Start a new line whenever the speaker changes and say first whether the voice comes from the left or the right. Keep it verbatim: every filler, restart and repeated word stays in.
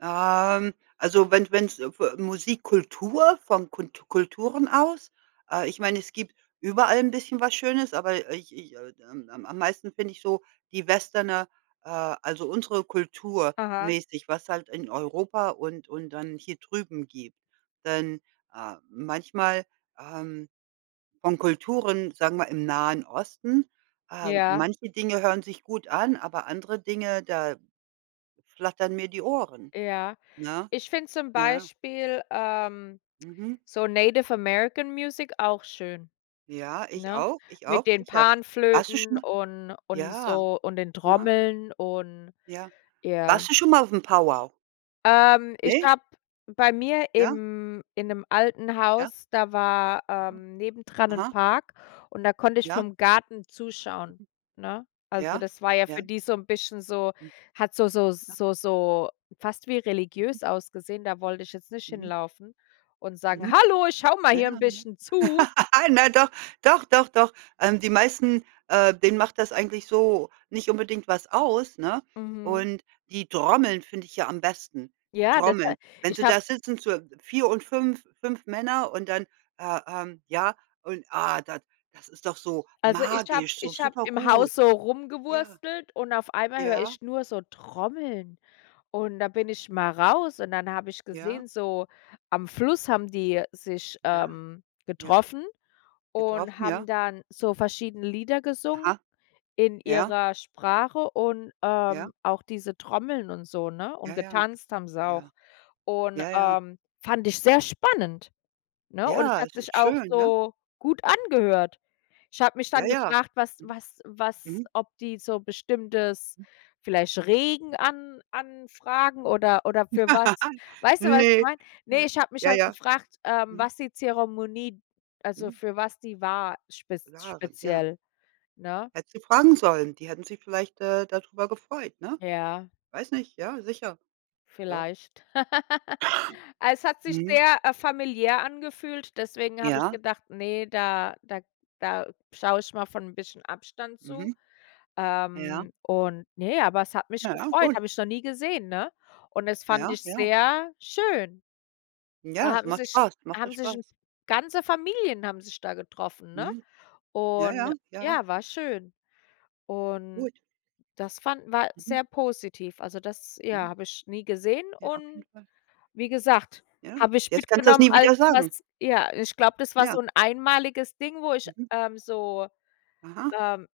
right: Ähm, also wenn wenn's f äh, Musikkultur, von Kunt Kulturen aus. Äh, ich meine, es gibt überall 'n bisschen was Schönes, aber ich ich, äh, ähm, am meisten finde ich so die Westerne, äh, also unsere Kultur
left: Aha.
right: mäßig, was halt in Europa und und dann hier drüben gibt. Denn, äh, manchmal, ähm, von Kulturen, sagen wir, im Nahen Osten. Ähm,
left: Ja.
right: manche Dinge hören sich gut an, aber andere Dinge, da flattern mir die Ohren.
left: Ja.
right: Ne?
left: Ich finde zum
right: Ja.
left: Beispiel, ähm,
right: Mhm.
left: so Native American Music auch schön,
right: Ja, ich
left: ne?
right: auch, ich
left: Mit
right: auch
left: den
right: sicher. Warst du schon
left: Panflöten
right: mal
left: und und
right: ja.
left: so und den
right: Na.
left: Trommeln und
right: Ja.
left: ja.
right: Warst du schon mal auf'm 'Powwow'?
left: Ähm, ich
right: Ne?
left: glaube, bei mir,
right: Ja.
left: im in 'nem alten
right: Ja.
left: Haus, da war,
right: Mhm.
left: ähm, nebendran 'n
right: Aha.
left: Park und da konnte ich
right: Ja.
left: vom Garten zuschauen,
right: Mhm.
left: ne? Also
right: Ja.
left: das war ja
right: Ja.
left: für die so 'n, bisschen so
right: Mhm.
left: hat so so
right: Ja.
left: so so fast wie
right: Mhm.
left: religiös ausgesehen. Da wollte ich jetzt nicht
right: Mhm.
left: hinlaufen und sagen:
right: Mhm.
left: „Hallo, ich schaue mal
right: Na
left: hier 'n
right: ja, ne?
left: bisschen zu.“
right: Na, doch. Doch, doch, doch. Ähm, die meisten, äh, denen macht das eigentlich so nicht unbedingt was aus, ne?
left: Mhm.
right: Und die Trommeln finde ich ja am besten, die
left: Ja,
right: Trommeln.
left: deshalb,
right: Wenn
left: ich
right: Sie
left: hab
right: da sitzen, so vier und fünf 5 Männer und dann, äh, ähm, ja, und, ah, da das ist doch so
left: Also ich habe,
right: magisch, so
left: ich habe
right: super
left: im
right: gut.
left: Haus so
right: Ja.
left: rumgewurstelt und auf einmal höre
right: Ja.
left: ich nur so Trommeln. Und da bin ich mal raus und dann habe ich
right: Ja.
left: gesehen, so am Fluss haben die sich,
right: Ja.
left: ähm,
right: Ja.
left: getroffen und
right: Getroffen,
left: haben
right: ja.
left: dann so verschiedene Lieder gesungen
right: Aha.
left: in
right: Ja.
left: ihrer Sprache und,
right: Ja.
left: ähm, auch diese Trommeln und so, ne? Und
right: Ja, ja.
left: getanzt haben sie
right: Ja.
left: auch. Und,
right: Ja, ja.
left: ähm, fand ich sehr spannend, ne? Und es
right: Ja,
left: hat
right: es
left: sich
right: ist
left: auch
right: schön, ne?
left: so gut angehört. Ich habe mich
right: Ja,
left: dann
right: ja.
left: gefragt, was
right: Mhm.
left: was was
right: Mhm.
left: ob die so bestimmtes,
right: Mhm.
left: vielleicht Regen an anfragen, oder oder
right: [unintelligible]
left: für was. Weißt du, was ich
right: Ne.
left: meine? Ne,
right: Ja,
left: ich habe mich
right: ja,
left: halt
right: ja.
left: gefragt, ähm,
right: Mhm.
left: was die Zeremonie also
right: Mhm.
left: für was die war spez
right: Jahre, ja.
left: speziell, ne?
right: Hätten sie fragen sollen, die hätten Sie vielleicht, äh, dadrüber gefreut, ne?
left: Ja.
right: Weiß nicht, ja, sicher. Doch.
left: Vielleicht. Es hat sich
right: Mhm.
left: sehr, äh, familiär angefühlt, deswegen habe ich
right: Ja.
left: gedacht: „Ne, da da da schaue ich mal von 'n bisschen Abstand zu.“
right: Mhm. Ja.
left: Ähm, und, ne, aber es hat mich
right: Ja, ja,
left: gefreut,
right: gut.
left: habe ich noch nie gesehen, ne? Und es
right: Na
left: fand
right: ja,
left: ich
right: ja.
left: sehr schön. Da
right: Ja, es
left: haben
right: macht
left: sich
right: Spaß, macht doch
left: haben sich
right: Spaß.
left: 'n ganze Familien haben sich da getroffen, ne?
right: Mhm. Ja,
left: Und
right: ja, ja.
left: ja, war schön. Und
right: Gut.
left: das fanden wir
right: Mhm.
left: sehr positiv. Also, das, ja,
right: Mhm.
left: habe ich nie gesehen.
right: Ja, auf
left: Und
right: jeden Fall.
left: wie gesagt,
right: Ja,
left: habe ich
right: jetzt kannst du das
left: mitgenommen
right: nie
left: als
right: wieder sagen.
left: was, ja, ich glaube, das war so
right: Ja.
left: 'n einmaliges Ding, wo ich,
right: Mhm.
left: ähm, so,
right: Aha.
left: ähm